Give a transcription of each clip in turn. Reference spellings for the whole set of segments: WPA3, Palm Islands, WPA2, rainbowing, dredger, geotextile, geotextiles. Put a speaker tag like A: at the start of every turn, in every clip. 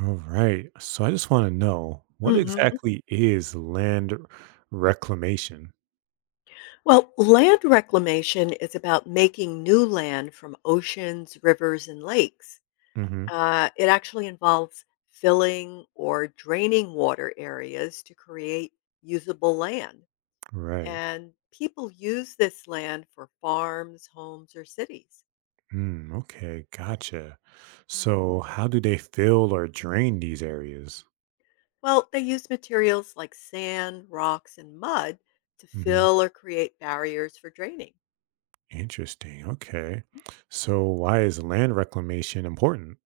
A: All right. So I just want to know what
B: Mhm.
A: exactly is land reclamation?
B: Well, land reclamation is about making new land from oceans, rivers, and lakes.
A: Hmm.
B: It actually involves filling or draining water areas to create usable land.
A: Right.
B: And people use this land for farms, homes, or cities.
A: Mm, okay. Gotcha.
B: Mhm.
A: So how do they fill or drain these areas?
B: Well, they use materials like sand, rocks, and mud to
A: Hmm.
B: fill or create barriers for draining.
A: Interesting. Okay. So why is land reclamation important?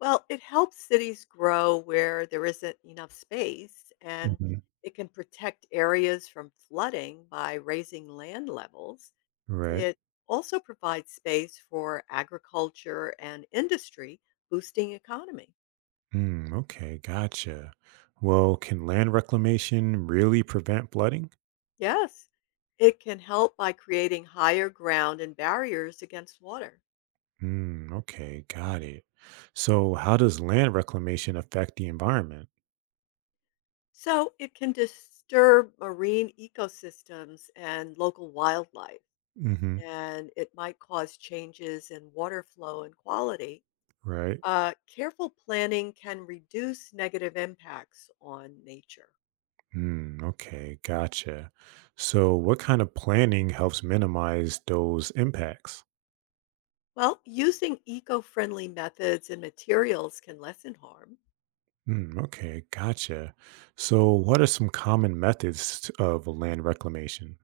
B: Well, it helps cities grow where there isn't enough space, and
A: Hmm.
B: it can protect areas from flooding by raising land levels.
A: Right.
B: It also provides space for agriculture and industry, boosting economy.
A: Mm, okay. Gotcha. Well, can land reclamation really prevent flooding?
B: Yes, it can help by creating higher ground and barriers against water.
A: Hmm. Okay, got it. So, how does land reclamation affect the environment?
B: So it can disturb marine ecosystems and local wildlife,
A: Hmm.
B: and it might cause changes in water flow and quality.
A: Right?
B: Careful planning can reduce negative impacts on nature.
A: Hmm. Okay, gotcha. So, what kind of planning helps minimize those impacts?
B: Well, using eco friendly methods and materials can lessen harm.
A: Hmm. Okay, gotcha. So, what are some common methods of land reclamation?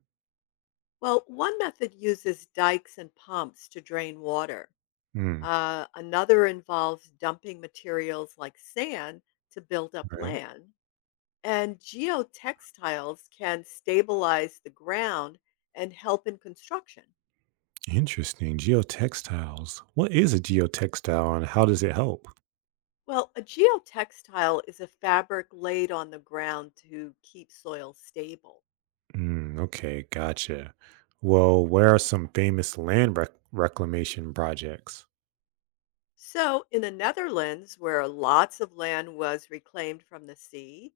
B: Well, one method uses dikes and pumps to drain water.
A: Hmm.
B: Another involves dumping materials like sand to build up
A: Right.
B: land. And geotextiles can stabilize the ground and help in construction.
A: Interesting. Geotextiles. What is a geotextile and how does it help?
B: Well, a geotextile is a fabric laid on the ground to keep soil stable.
A: Mm, okay, gotcha. Well, where are some famous land reclamation projects?
B: So, in the Netherlands, where lots of land was reclaimed from the sea,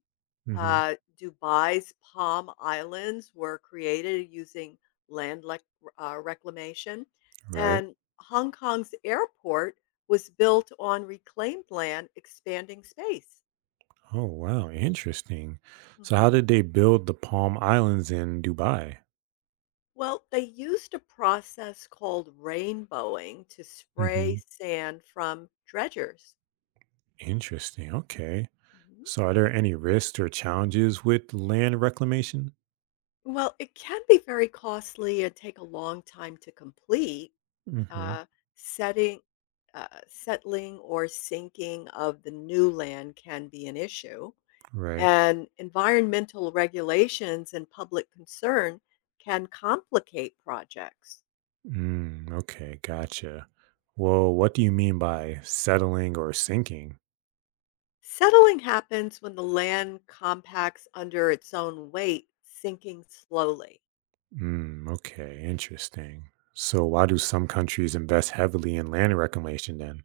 A: Hmm.
B: Dubai's Palm Islands were created using land lec- reclamation,
A: Right.
B: and Hong Kong's airport was built on reclaimed land, expanding space.
A: Oh, wow. Interesting. So, how
B: Mhm.
A: did they build the Palm Islands in Dubai?
B: Well, they used a process called rainbowing to spray
A: Hmm.
B: sand from dredgers.
A: Interesting. Okay.
B: Mhm.
A: So, are there any risks or challenges with land reclamation?
B: Well, it can be very costly and take a long time to complete.
A: Hmm.
B: Uh, setting, Settling or sinking of the new land can be an issue,
A: Right.
B: and environmental regulations and public concern can complicate projects.
A: Mm, okay, gotcha. Well, what do you mean by settling or sinking?
B: Settling happens when the land compacts under its own weight, sinking slowly.
A: Mm, okay, interesting. So why do some countries invest heavily in land reclamation then?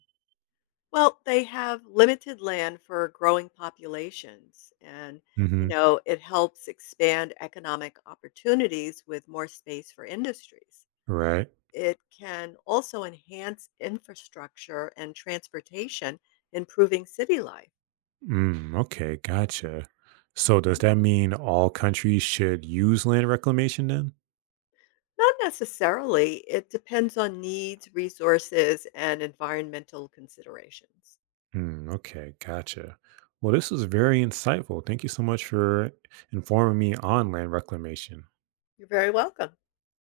B: Well, they have limited land for growing populations, and
A: Hmm.
B: it helps expand economic opportunities with more space for industries.
A: Right.
B: It can also enhance infrastructure and transportation, improving city life.
A: Mm, okay, gotcha. So does
B: Hmm.
A: that mean all countries should use land reclamation then?
B: Not necessarily, it depends on needs, resources, and environmental considerations.
A: Mm, okay, gotcha. Well, this was very insightful. Thank you so much for informing me on land reclamation.
B: You're very welcome.